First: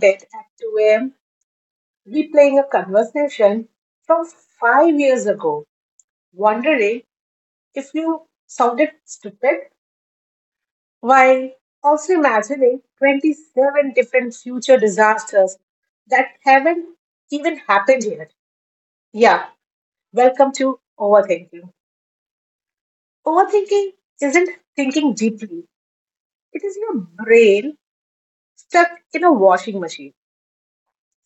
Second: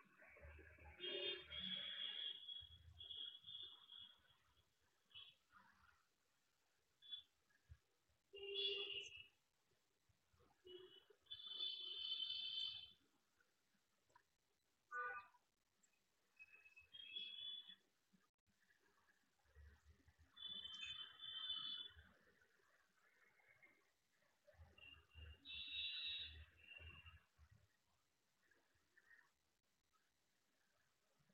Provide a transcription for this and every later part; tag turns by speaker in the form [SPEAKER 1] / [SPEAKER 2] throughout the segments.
[SPEAKER 1] bed at 2 a.m., replaying a conversation from 5 years ago, wondering if you sounded stupid, while also imagining 27 different future disasters that haven't even happened yet? Yeah, welcome to overthinking. Overthinking isn't thinking deeply, it is your brain stuck in a washing machine.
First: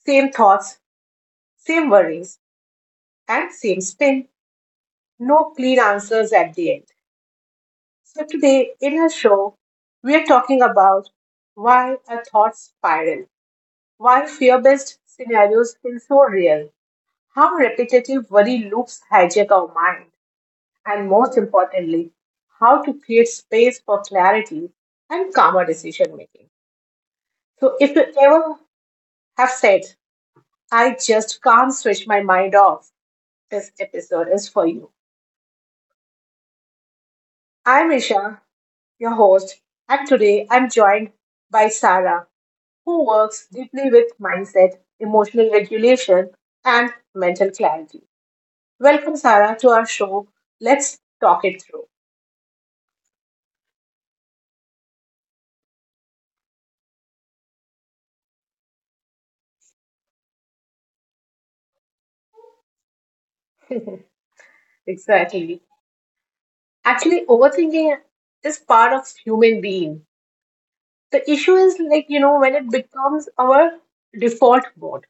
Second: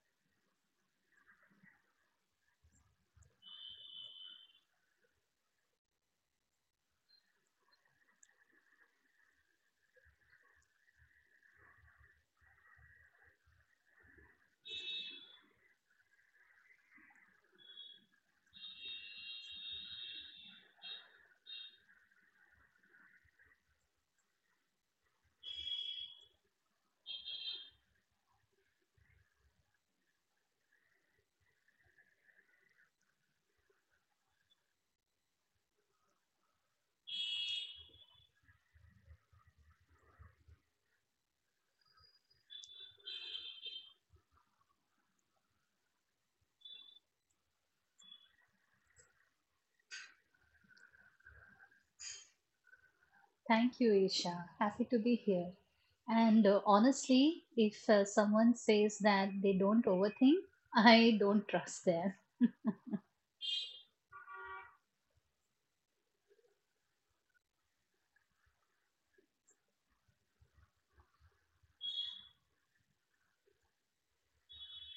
[SPEAKER 1] Same thoughts, same worries, and same spin no clean answers at the end. So, today in our show, we are talking about why our thoughts spiral, why fear based scenarios feel so real, how repetitive worry loops hijack our mind, and most importantly, how to create space for clarity and calmer decision making. So, if you ever have said, I just can't switch my mind off, this episode is for you. I'm Isha, your host, and today I'm joined by Sarah, who works deeply with mindset, emotional regulation, and mental clarity. Welcome, Sarah, to our show. Let's talk it through.
[SPEAKER 2] Thank you, Isha. Happy to be here. And honestly, if someone says that they don't overthink, I don't trust them.
[SPEAKER 1] Exactly. Actually, overthinking is part of human being. The issue is like, you know, when it becomes our default mode.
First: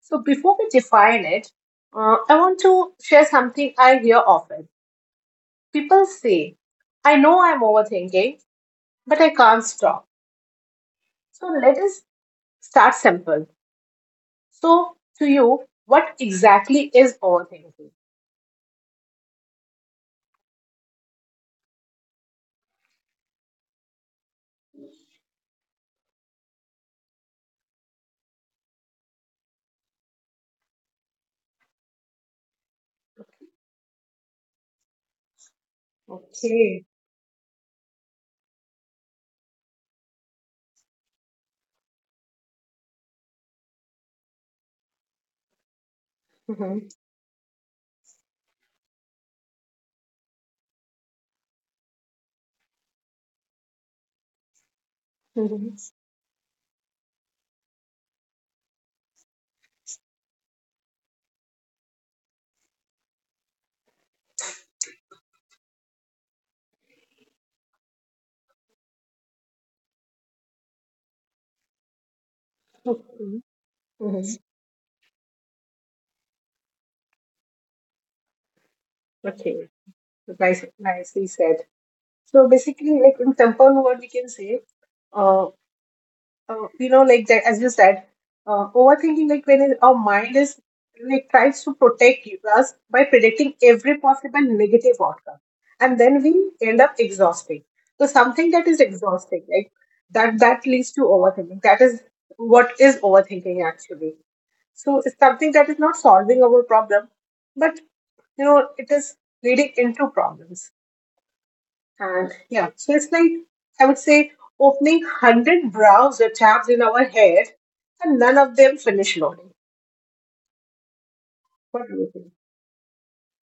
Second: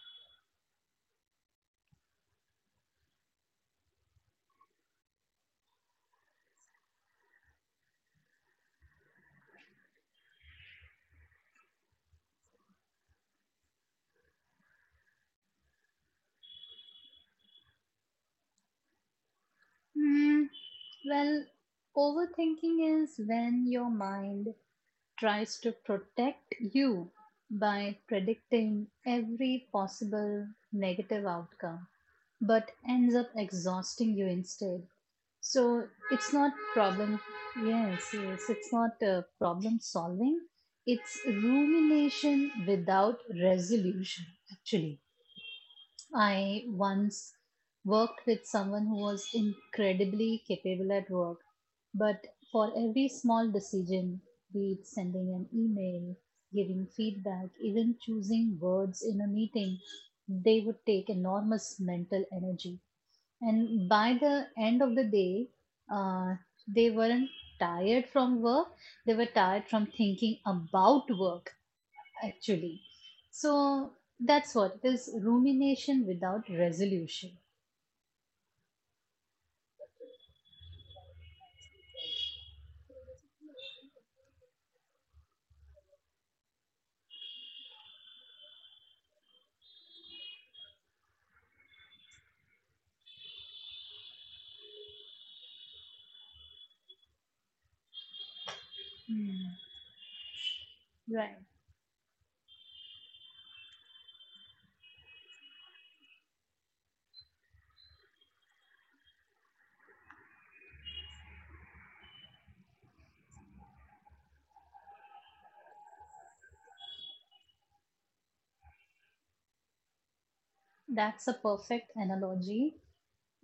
[SPEAKER 1] So before we define it, I want to share something I hear often. People say, I know I'm overthinking, but I can't stop. So let us start simple. So, to you, what exactly is overthinking?
[SPEAKER 2] Hmm. Well, overthinking is when your mind tries to protect you by predicting every possible negative outcome, but ends up exhausting you instead. So it's not
[SPEAKER 1] Okay.
[SPEAKER 2] problem. Yes, yes, it's not problem solving. It's rumination without resolution. Actually, I
[SPEAKER 1] Mhm.
[SPEAKER 2] once worked with someone who was incredibly capable at work, but for every small decision, be it sending an
[SPEAKER 1] Mhm.
[SPEAKER 2] email, giving feedback, even choosing words in a meeting, they would take enormous mental energy. And by the end of the day, uh, they weren't tired from work, they were tired from thinking about work, actually.
[SPEAKER 1] Mhm.
[SPEAKER 2] So
[SPEAKER 1] Mhm.
[SPEAKER 2] that's what it is rumination without resolution.
[SPEAKER 1] Okay. Nice, nicely said. So basically, like in simple word, we can say, uh, you know, like that, as you said, overthinking, like our mind is like tries to protect us by predicting every possible negative outcome, and then we end up exhausting. So something that is exhausting, like that leads to
[SPEAKER 2] Right.
[SPEAKER 1] overthinking. That is what is overthinking actually. So it's something that is not solving our problem, but you know, it is leading into problems. And yeah, so it's like I would say opening 100 browser tabs in our head and none of them finish loading.
[SPEAKER 2] That's a
[SPEAKER 1] What
[SPEAKER 2] perfect
[SPEAKER 1] do you
[SPEAKER 2] analogy.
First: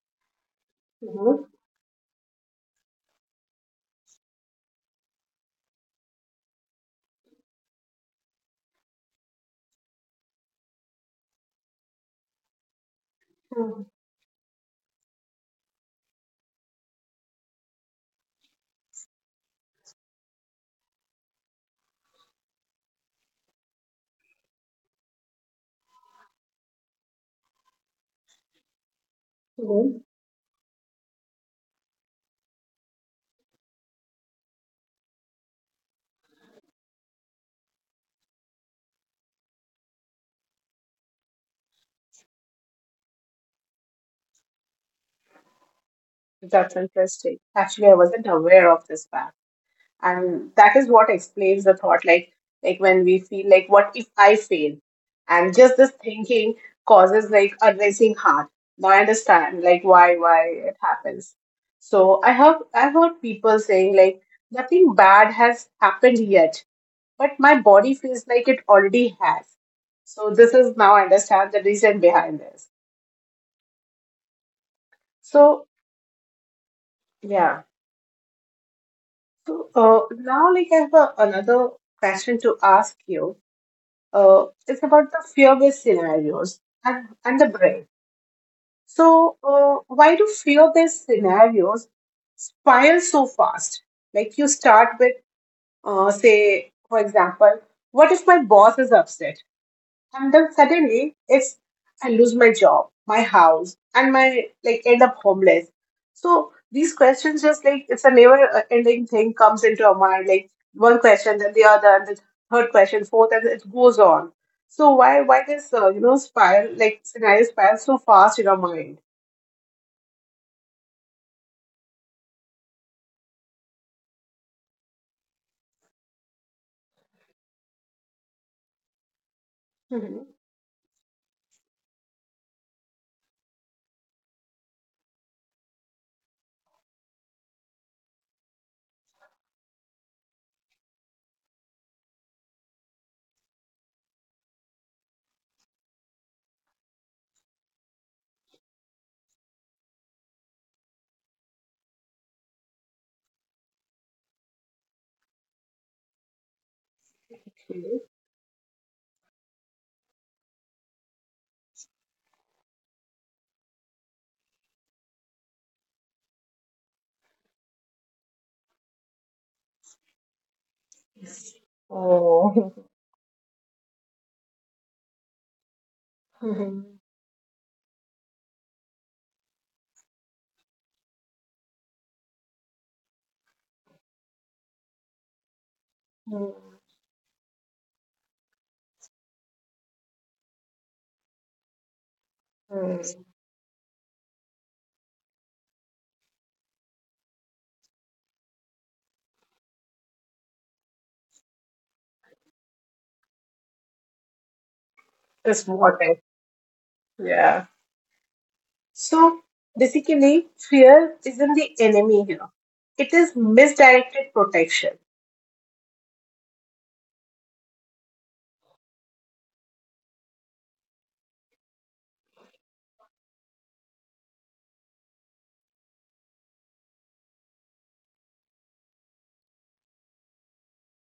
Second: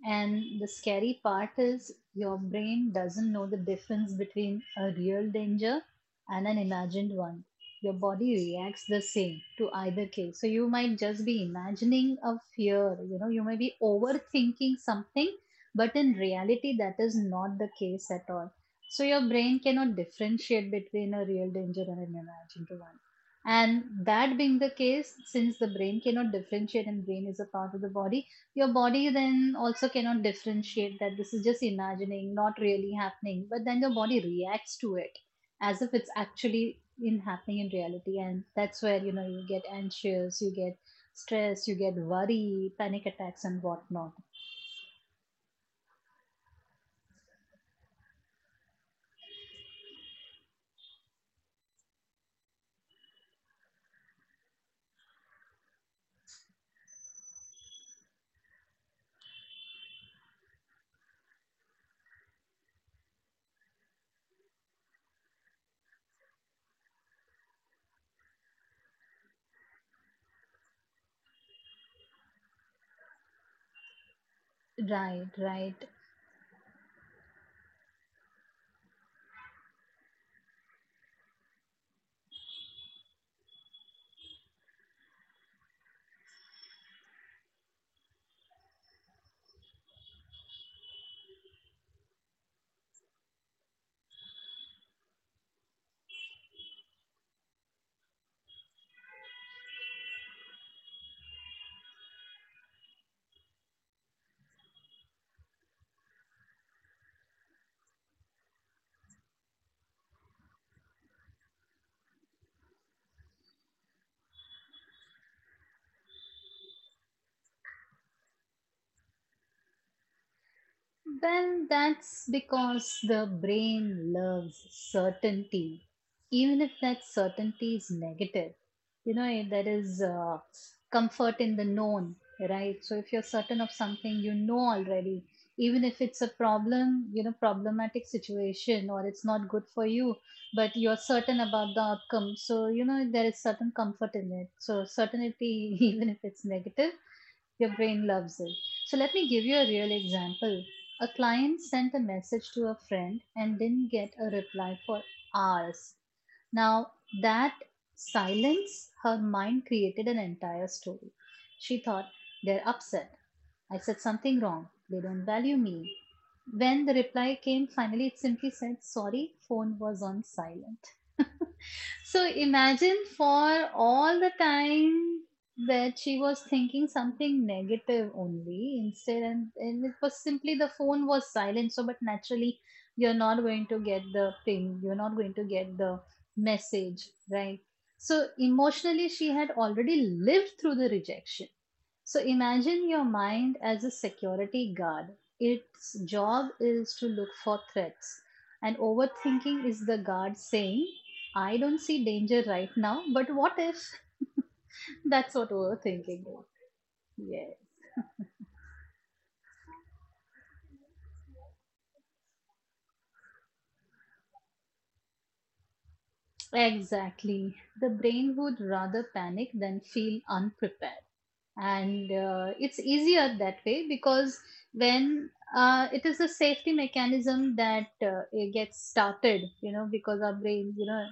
[SPEAKER 2] And the scary
[SPEAKER 1] think?
[SPEAKER 2] part is your brain doesn't know the difference between a real danger and an imagined one. Your body reacts the same to either case. So you might just be imagining a fear, you may be overthinking something, but in reality, that is not the case at all. So your brain cannot differentiate between a real danger and an imagined one. And that being the case, since the brain cannot differentiate and brain is a part of the body, your body then also
[SPEAKER 1] Hmm.
[SPEAKER 2] cannot differentiate that this is just imagining, not really happening. But then your body reacts to it as if it's actually in happening in reality, and that's where you know you get anxious, you get stress, you get worry, panic attacks, and whatnot.
[SPEAKER 1] That's interesting. Actually, I wasn't aware of this fact. And that is what explains the thought, like when we feel like what if I fail, and just this thinking causes like a racing heart. Now I understand like why it happens. So I heard people saying like nothing bad has happened yet, but my body feels like it already has. So this is now I understand the reason behind this.
[SPEAKER 2] Right,
[SPEAKER 1] So
[SPEAKER 2] right.
[SPEAKER 1] yeah, so now like I have a, another question to ask you. It's about the fear-based scenarios and the brain. So, why do fear-based scenarios spiral so fast? Like you start with, say, for example, what if my boss is upset? And then suddenly, if I lose my job, my house, and my like end up homeless. So these questions just like it's a never ending thing comes into our mind, like one question, then the other, and the third question, fourth, and it goes on. So why this you know spiral like scenario spiral so fast in our mind?
[SPEAKER 2] Well, that's because the brain loves certainty, even if that certainty is negative. There is
[SPEAKER 1] hmm.
[SPEAKER 2] comfort in the known, right? So if you're certain of something you know already, even if it's a problem, problematic situation or it's not good for you, but you're certain about the outcome. So, there is certain comfort in it. So certainty, even if it's negative, your brain loves it. So let me give you a real example. A client sent a message to a friend and didn't get a reply for hours. Now, that
[SPEAKER 1] Okay.
[SPEAKER 2] silence, her mind created an entire story. She thought, they're upset. I said something wrong. They don't value me. When the reply came, finally it simply said, sorry, phone was on silent. So imagine
[SPEAKER 1] Oh.
[SPEAKER 2] for all the time that she was thinking
[SPEAKER 1] hmm.
[SPEAKER 2] something negative only instead and it was simply the phone was silent. So but naturally you're not going to get the ping, you're not going to get the message, right? So emotionally she had already lived through the rejection. So imagine your mind as a security guard. Its job is to look for threats. And overthinking is the guard saying, I don't see danger right now, but what if? That's what
[SPEAKER 1] It's more.
[SPEAKER 2] overthinking is. Yes,
[SPEAKER 1] Yeah. So basically, fear isn't the enemy here. It is misdirected protection.
[SPEAKER 2] exactly. The brain would rather panic than feel unprepared. And it's easier that way because when it is a safety mechanism that it gets started, because our brain, you know,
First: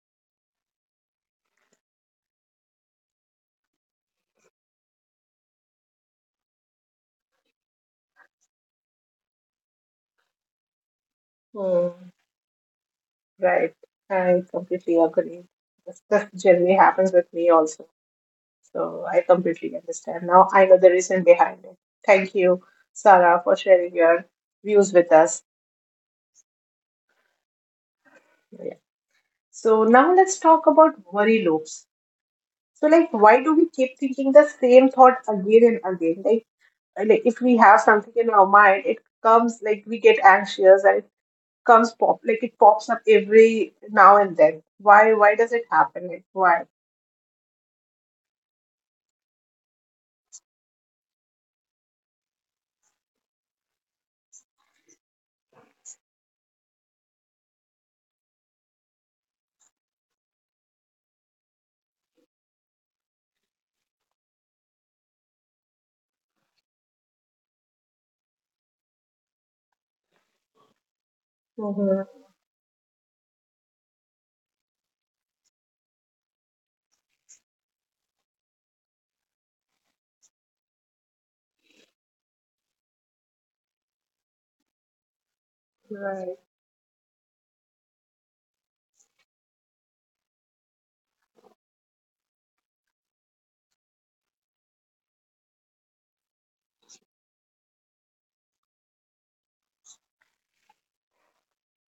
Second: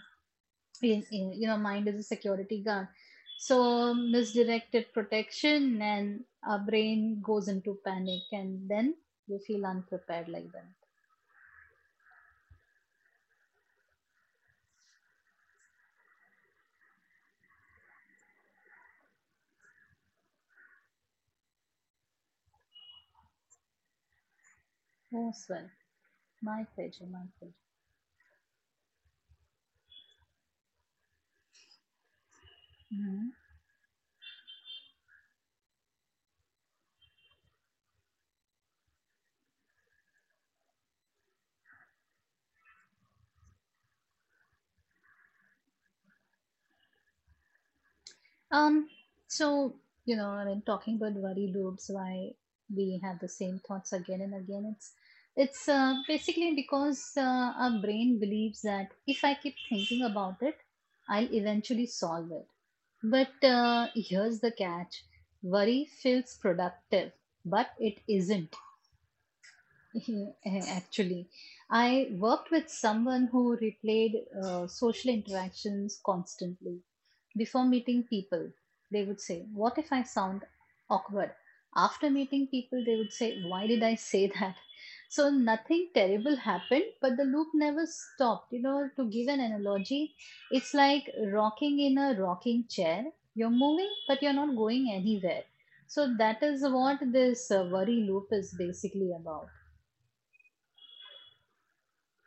[SPEAKER 2] in you know mind is a security guard. So misdirected protection and our brain goes into panic and then you feel unprepared like that.
[SPEAKER 1] Hmm. Right. I completely agree. This generally happens with me also. So I completely understand. Now I know the reason behind it. Thank you, Sarah, for sharing your views with
[SPEAKER 2] Oh,
[SPEAKER 1] us.
[SPEAKER 2] swell. My pleasure, my pleasure.
[SPEAKER 1] Yeah. So now let's talk about worry loops. So like
[SPEAKER 2] Mhm.
[SPEAKER 1] why do we keep thinking the same thought again and again? Like if we have something in our mind, it comes like we get anxious and it comes pop like it pops up every now and then. Why does it happen? Like why?
[SPEAKER 2] Um, so, talking about worry loops, why we have the same thoughts again and again, it's basically because our brain believes that if I keep thinking about it, I'll eventually solve it. But here's the catch: worry feels productive, but it isn't. Actually, I
[SPEAKER 1] Hmm.
[SPEAKER 2] worked with someone who replayed social interactions constantly. Before meeting people, they would say, What if I sound awkward? After meeting people, they would say, Why did I say that? So nothing terrible
[SPEAKER 1] Right,
[SPEAKER 2] happened, but the loop never stopped. You know, to give an analogy, it's like rocking in a rocking chair. You're moving, but you're not going anywhere. So that is what this worry loop is basically about.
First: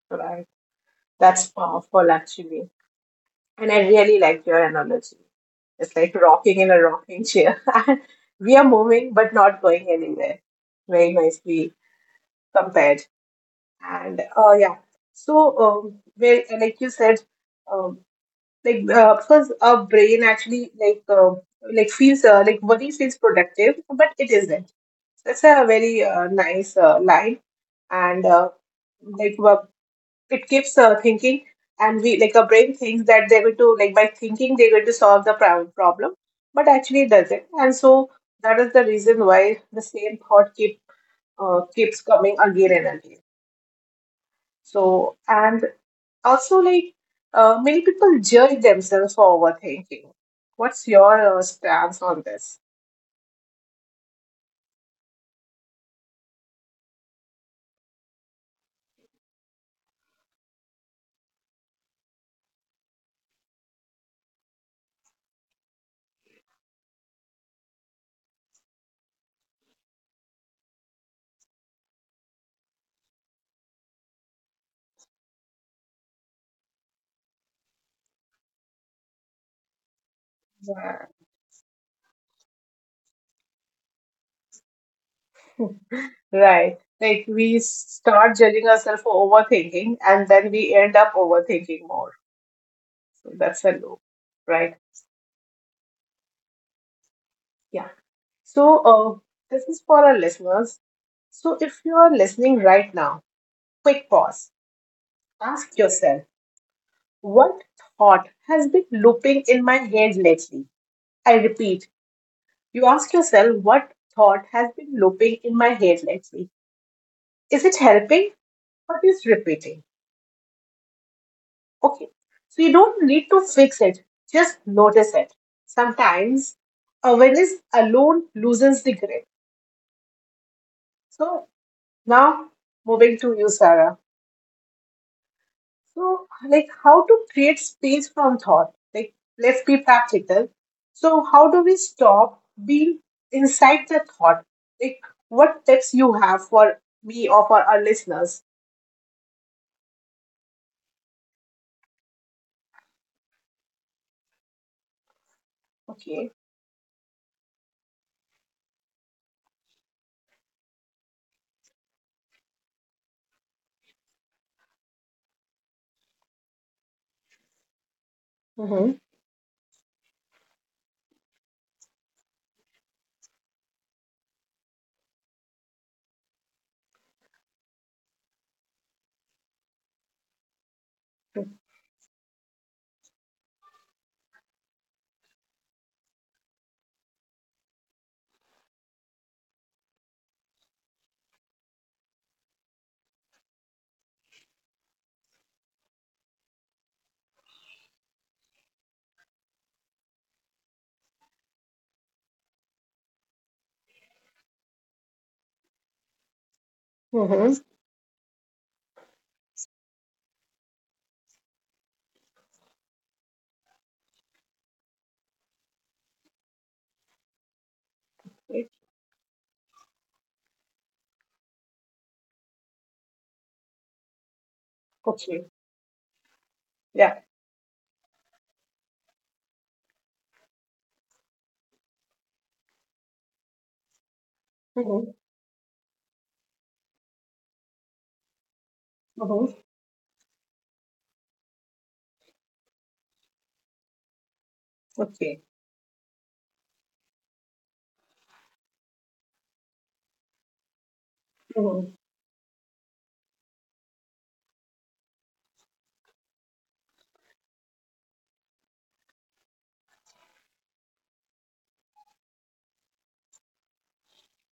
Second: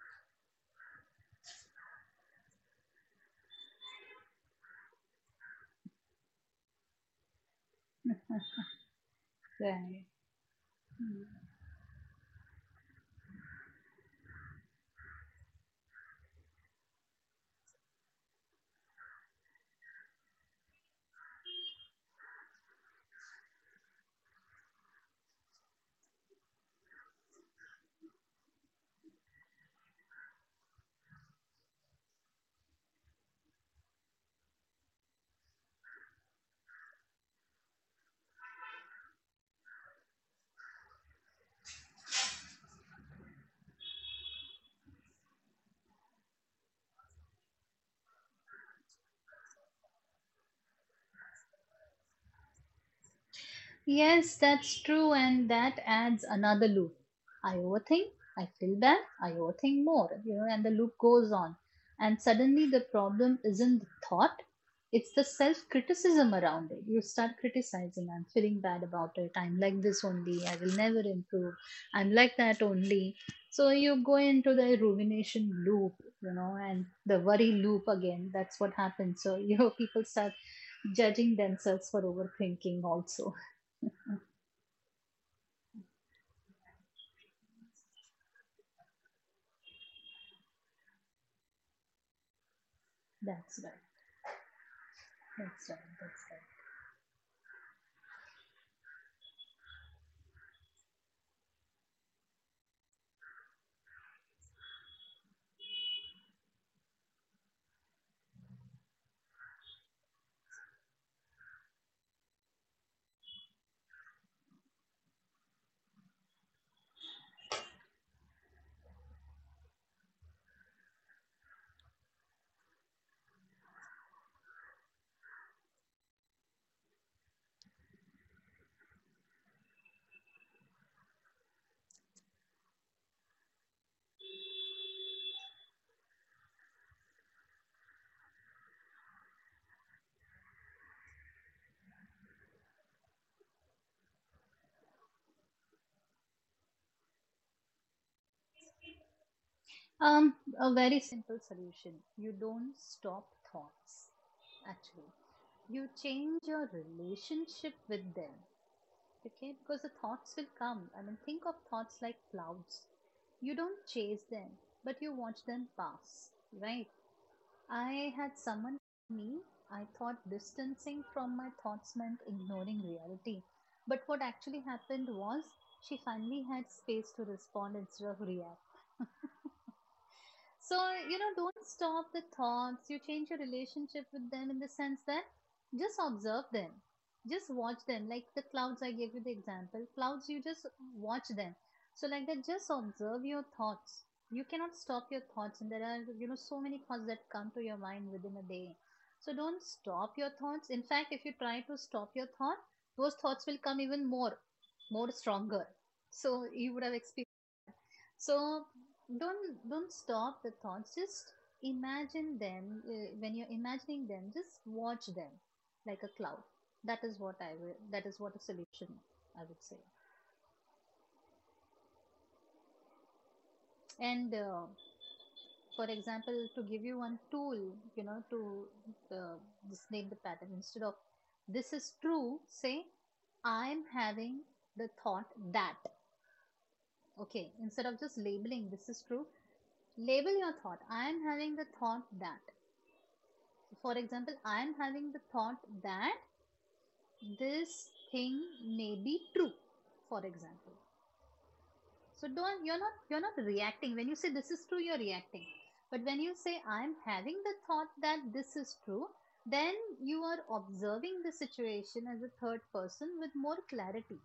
[SPEAKER 1] right. That's powerful actually. And I really like your analogy. It's like rocking in a rocking chair. we are moving but not going
[SPEAKER 2] Right.
[SPEAKER 1] anywhere. Very nicely compared. And yeah. So where like you said um. Because our brain actually like feels like worry feels productive, but it isn't. That's a very nice line, and like wo- it keeps thinking, and we like our brain thinks that they're going to like by thinking they're going to solve the problem, but actually it doesn't, and so that is the reason why the same thought keeps coming again and again. So and also, like many people judge themselves for overthinking. What's your stance on this?
[SPEAKER 2] Yes, that's true, and that adds another loop. I overthink, I feel bad, I overthink more, you know, and the loop goes on. And suddenly the problem isn't the thought, it's the self criticism around it. You start criticizing, I'm feeling bad about it, I'm like this only, I will never improve, I'm like that only. So you go into the rumination loop, you know, and the worry loop again. That's what happens. So, you know, people start
[SPEAKER 1] Yeah.
[SPEAKER 2] judging themselves for overthinking also.
[SPEAKER 1] Right. Like we start judging ourselves for overthinking, and then we end up overthinking more. So
[SPEAKER 2] That's
[SPEAKER 1] that's
[SPEAKER 2] right.
[SPEAKER 1] a loop, right?
[SPEAKER 2] That's right. That's right.
[SPEAKER 1] Yeah. So this is for our listeners. So if you are listening right now, quick pause. Ask yourself, what thought has been looping in my head lately? I repeat, you ask yourself what thought has been looping in my head lately. Is it helping or is it repeating? Okay. So you don't need to fix it, just notice it. Sometimes awareness alone loosens the grip. So now moving to you, Sarah. So like how to create space from thought. Like let's be practical. So how do we stop being inside the thought? Like what tips you have for me or for our listeners?
[SPEAKER 2] Um, a very simple solution. You don't stop thoughts, actually. You
[SPEAKER 1] Okay.
[SPEAKER 2] change your relationship with them, okay? Because the thoughts will come. I mean, think of thoughts like clouds. You don't chase them, but you watch them pass, right? I had
[SPEAKER 1] Mm-hmm.
[SPEAKER 2] someone tell me I thought distancing from my thoughts meant ignoring reality. But what actually happened was she finally had space to respond instead of react. So, you know, don't stop the thoughts. You change your relationship with them in the sense that just observe them. Just watch them. Like the clouds, I gave you the example. Clouds, you just watch them. So, like that, just observe your thoughts. You cannot stop your thoughts. And there are, you know, so many thoughts that come to your mind within a day. So, don't stop your thoughts. In fact, if you try to stop your thought, those thoughts will come even more, more stronger. So, you would have
[SPEAKER 1] Mm-hmm.
[SPEAKER 2] experienced. So don't stop the thoughts. Just imagine them. When you're imagining them, just watch them like a cloud. That is what I will. That is
[SPEAKER 1] Okay.
[SPEAKER 2] what a solution I would say. And
[SPEAKER 1] Okay.
[SPEAKER 2] for example, to give
[SPEAKER 1] Yeah.
[SPEAKER 2] you one tool, you know, to uh, just name the pattern instead of this is true. Say I'm having
[SPEAKER 1] Mm-hmm.
[SPEAKER 2] the thought that. Okay, instead of just labeling this is true,
[SPEAKER 1] Mm-hmm.
[SPEAKER 2] label your thought. I am having the thought that. For example, I am having
[SPEAKER 1] Okay.
[SPEAKER 2] the thought that this thing may be true. For example,
[SPEAKER 1] Mm-hmm.
[SPEAKER 2] so don't you're not reacting when you say this is true. You're reacting, but when you say I am having the thought that this is true, then you are observing the situation as a third person with more clarity.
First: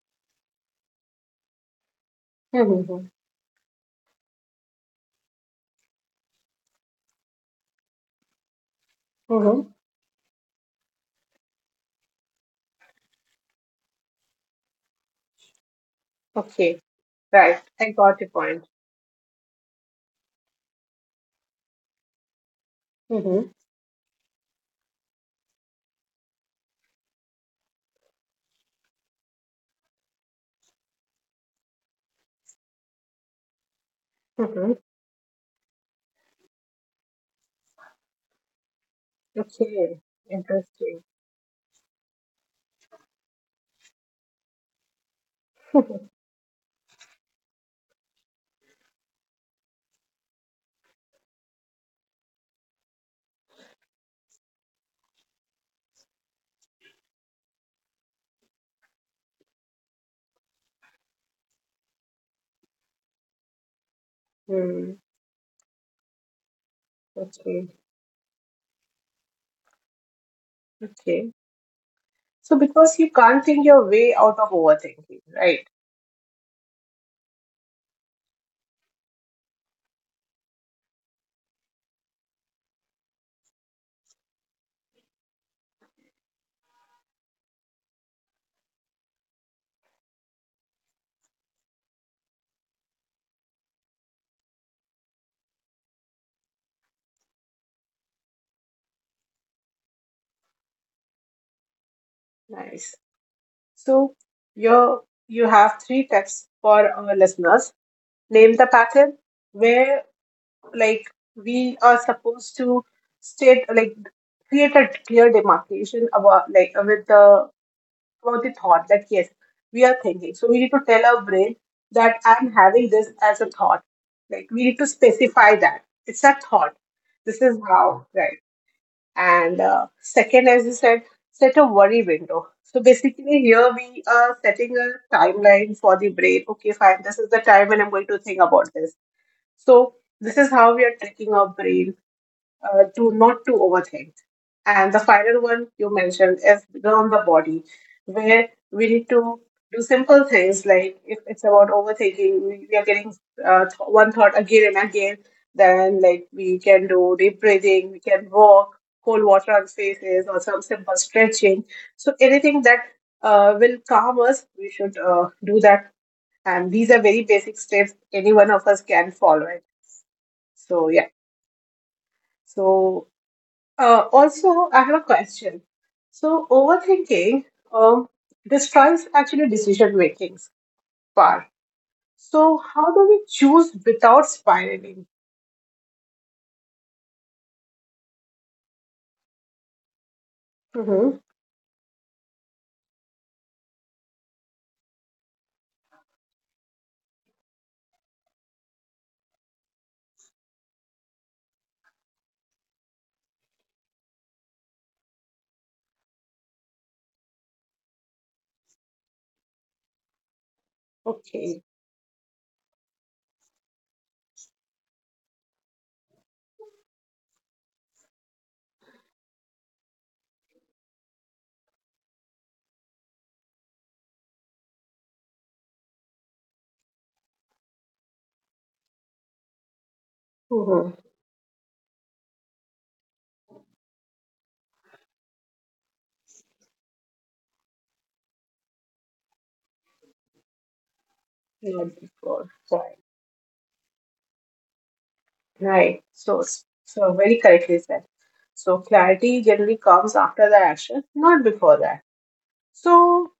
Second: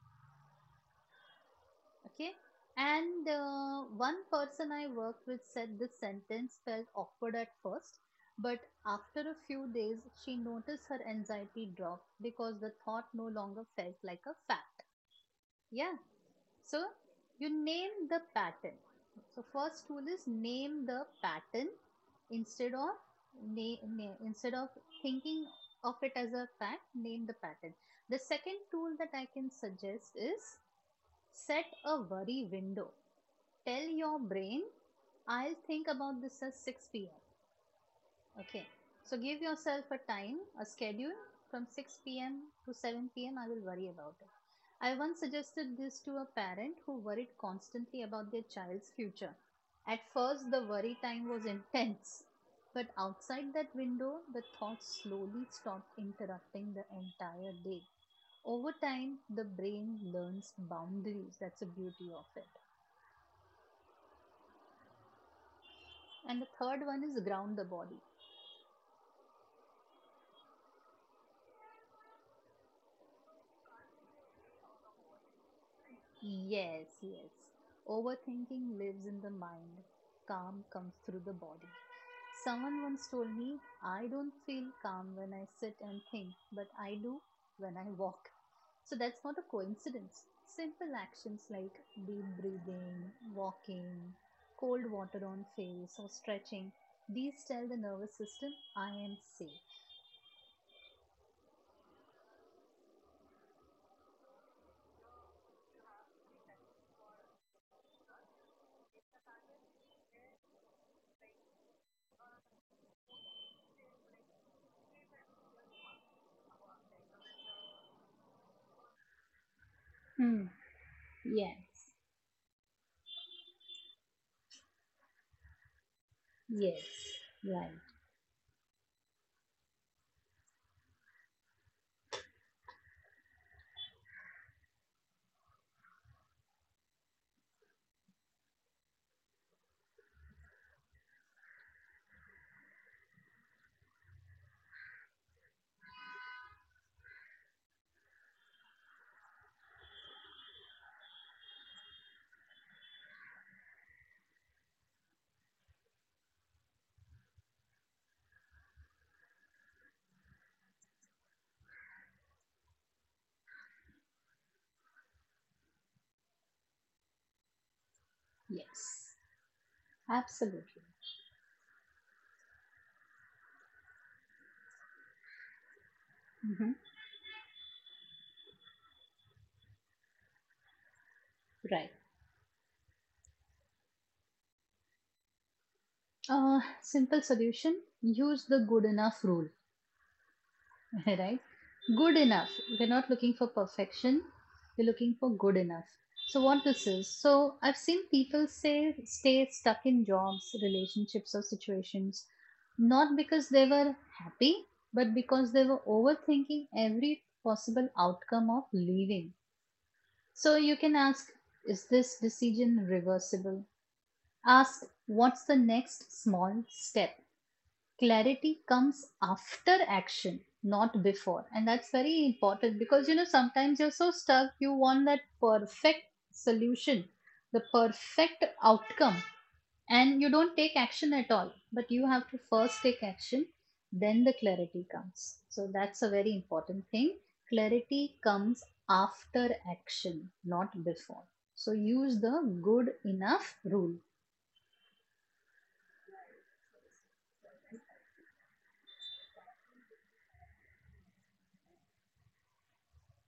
[SPEAKER 2] Okay.
[SPEAKER 1] Mm-hmm.
[SPEAKER 2] And one person I worked with said this sentence felt awkward at first, but after a few
[SPEAKER 1] Mm-hmm.
[SPEAKER 2] days, she noticed her anxiety dropped because the thought no longer felt like a fact. Yeah.
[SPEAKER 1] Okay.
[SPEAKER 2] So you
[SPEAKER 1] Right. I
[SPEAKER 2] name
[SPEAKER 1] got
[SPEAKER 2] the
[SPEAKER 1] your point.
[SPEAKER 2] pattern. So, first tool is name the pattern instead of
[SPEAKER 1] Mm-hmm.
[SPEAKER 2] na- na- instead of thinking of it as a fact. Name the pattern. The second tool that I can suggest is set a worry window. Tell your brain,
[SPEAKER 1] Mm-hmm.
[SPEAKER 2] I'll think about this at 6 p.m. Okay. So give yourself
[SPEAKER 1] Okay.
[SPEAKER 2] a time, a
[SPEAKER 1] Interesting.
[SPEAKER 2] schedule from 6 p.m. to 7 p.m. I will worry about it. I once suggested this to a parent who worried constantly about their child's future. At first, the worry time was intense, but outside that window, the thoughts slowly stopped interrupting the entire day. Over time, the brain learns boundaries. That's the beauty of it.
[SPEAKER 1] Hmm.
[SPEAKER 2] And the third one is ground
[SPEAKER 1] Okay.
[SPEAKER 2] the body.
[SPEAKER 1] Okay. So because you can't think your way out of overthinking, right?
[SPEAKER 2] Yes, yes. Overthinking lives in the mind, calm comes through the body. Someone once told me, I don't feel calm when I sit and think, but I do when I walk. So that's not a coincidence. Simple actions like deep breathing, walking, cold water on face, or stretching, these tell the nervous system I am safe.
[SPEAKER 1] Nice. So you have three tips for our listeners. Name the pattern. Where like we are supposed to state like create a clear demarcation about like with the about the thought that yes we are thinking, so
[SPEAKER 2] Hmm.
[SPEAKER 1] we need to tell our brain
[SPEAKER 2] Yes,
[SPEAKER 1] that I'm having this as a thought, like we need to specify that it's a thought.
[SPEAKER 2] yes,
[SPEAKER 1] This is
[SPEAKER 2] right,
[SPEAKER 1] how, right? And second, as you said, set a worry window. So basically here we are setting a timeline for the brain. Okay, fine, this is the time when I'm going to think about this. So this is how we are tricking our brain to not to overthink. And the final one you mentioned is on the body, where we need to do simple things like if it's about overthinking, we are getting one thought again and again. Then like we can do deep breathing, we can walk, cold water on faces, or some simple stretching. So anything that will calm us, we should do that. And these are very basic steps any one of us can
[SPEAKER 2] yes,
[SPEAKER 1] follow it. So
[SPEAKER 2] absolutely.
[SPEAKER 1] yeah. So also, I have a question. So,
[SPEAKER 2] Mhm.
[SPEAKER 1] overthinking um, destroys actually decision making part.
[SPEAKER 2] Right.
[SPEAKER 1] So, how do we choose without spiraling?
[SPEAKER 2] Simple solution use the good enough rule,
[SPEAKER 1] Mm-hmm.
[SPEAKER 2] right? Good enough. We're not looking for perfection, we're looking for good enough. So, what this is so, I've seen people say stay stuck in jobs, relationships, or situations not because they were happy, but because they were overthinking every possible outcome of leaving. So, you can ask
[SPEAKER 1] Okay.
[SPEAKER 2] is this decision reversible? Ask what's the next small step? Clarity comes after action, not before, and that's very important because you know sometimes you're so stuck you want that perfect solution, the perfect outcome, and you don't take
[SPEAKER 1] Mm-hmm.
[SPEAKER 2] action at all, but you have to first take action, then the clarity comes. So that's a very important thing. Clarity comes after action, not before. So
[SPEAKER 1] Not
[SPEAKER 2] use the
[SPEAKER 1] before. Right.
[SPEAKER 2] good enough rule.
[SPEAKER 1] Right. So, so very correctly said. So, clarity generally comes after the action, not before that. So,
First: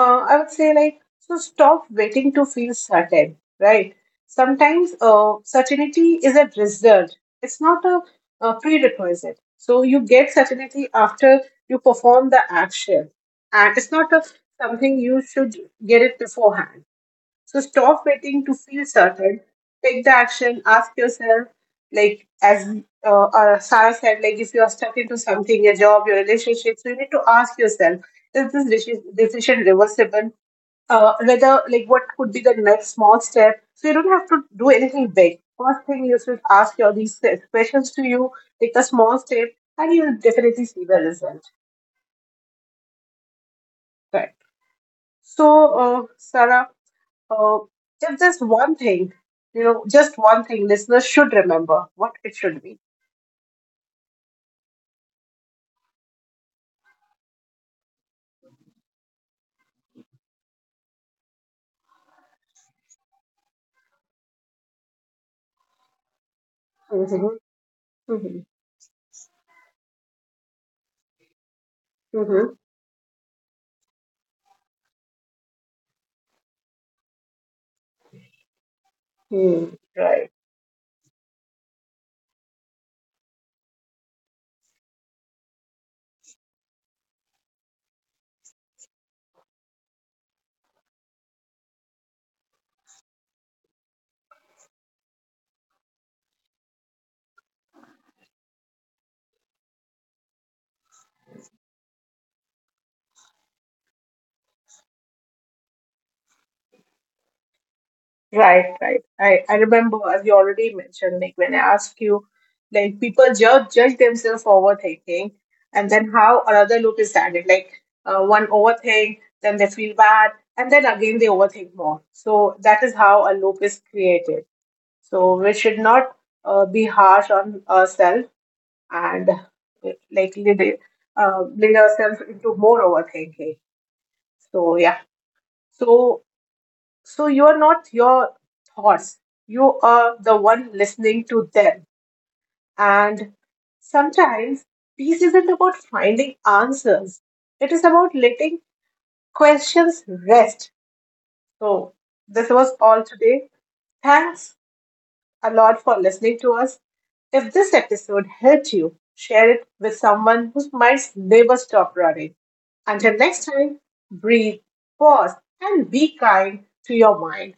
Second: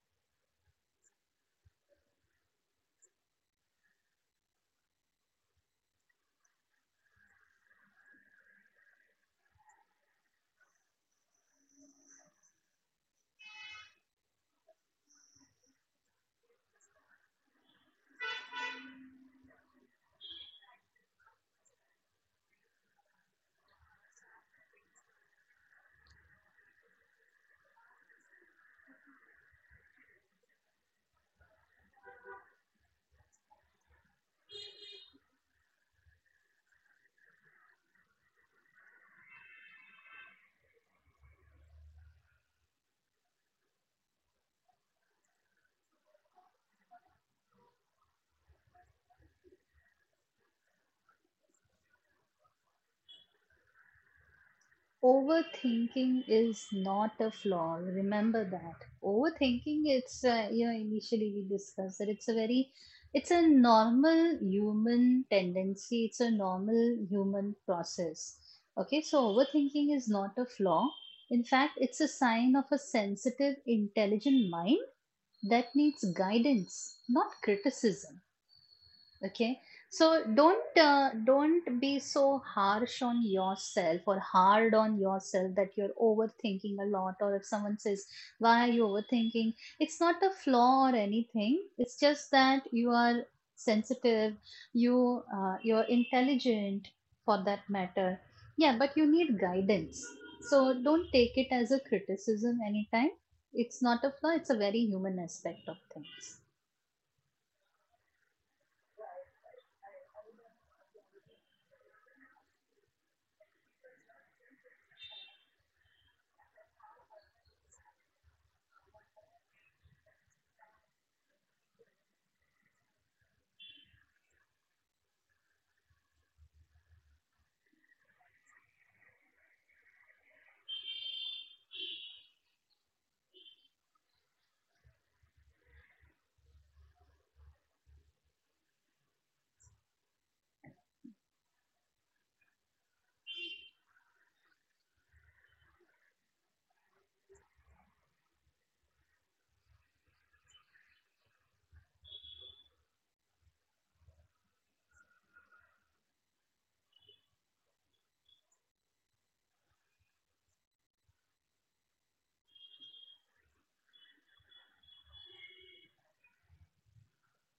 [SPEAKER 1] I would say like so stop waiting to feel certain, right? Sometimes certainty is a result. It's not a, a prerequisite. So you get certainty after you perform the action, and it's not a, something you should get it beforehand. So stop waiting to feel certain. Take the action. Ask yourself, like as Sarah said, like if you are stuck into something, your job, your relationship, so you need to ask yourself, is this decision reversible? Whether like what could be the next small step? So you don't have to do anything big. First thing you should ask your these questions to you. Take a small step, and you'll definitely see the result. Right. So, Sarah. So just one thing, you know, just one thing listeners should remember what it should be.
[SPEAKER 2] Overthinking is not a flaw. Remember that. Overthinking, it's, you know, initially we discussed that it's a very, it's a normal human tendency. It's a normal
[SPEAKER 1] Mm-hmm.
[SPEAKER 2] human process.
[SPEAKER 1] Mm-hmm.
[SPEAKER 2] Okay, so overthinking is not a flaw. In fact, it's a sign of
[SPEAKER 1] Mm-hmm.
[SPEAKER 2] a sensitive, intelligent mind that needs guidance, not criticism, okay?
[SPEAKER 1] Mm.
[SPEAKER 2] So
[SPEAKER 1] Right,
[SPEAKER 2] don't be so harsh on yourself or hard on yourself that you're overthinking a lot, or if someone says why are you overthinking, it's not a flaw or anything. It's just that you are sensitive, you're intelligent, for that matter, yeah, but you need guidance. So don't take it as a criticism anytime. It's not a flaw, it's a very human aspect of things.
[SPEAKER 1] right. I remember as you already mentioned, like when I asked you, like people judge themselves for overthinking, and then how another loop is added. Like one overthink, then they feel bad, and then again they overthink more. So that is how a loop is created. So we should not be harsh on ourselves and lead ourselves into more overthinking. So yeah, so so you're not your thoughts. You are the one listening to them, and sometimes peace isn't about finding answers. It is about letting questions rest. So this was all today. Thanks a lot for listening to us. If this episode helped you, share it with someone who might never stop running. Until next time, breathe, pause, and be kind to your mind.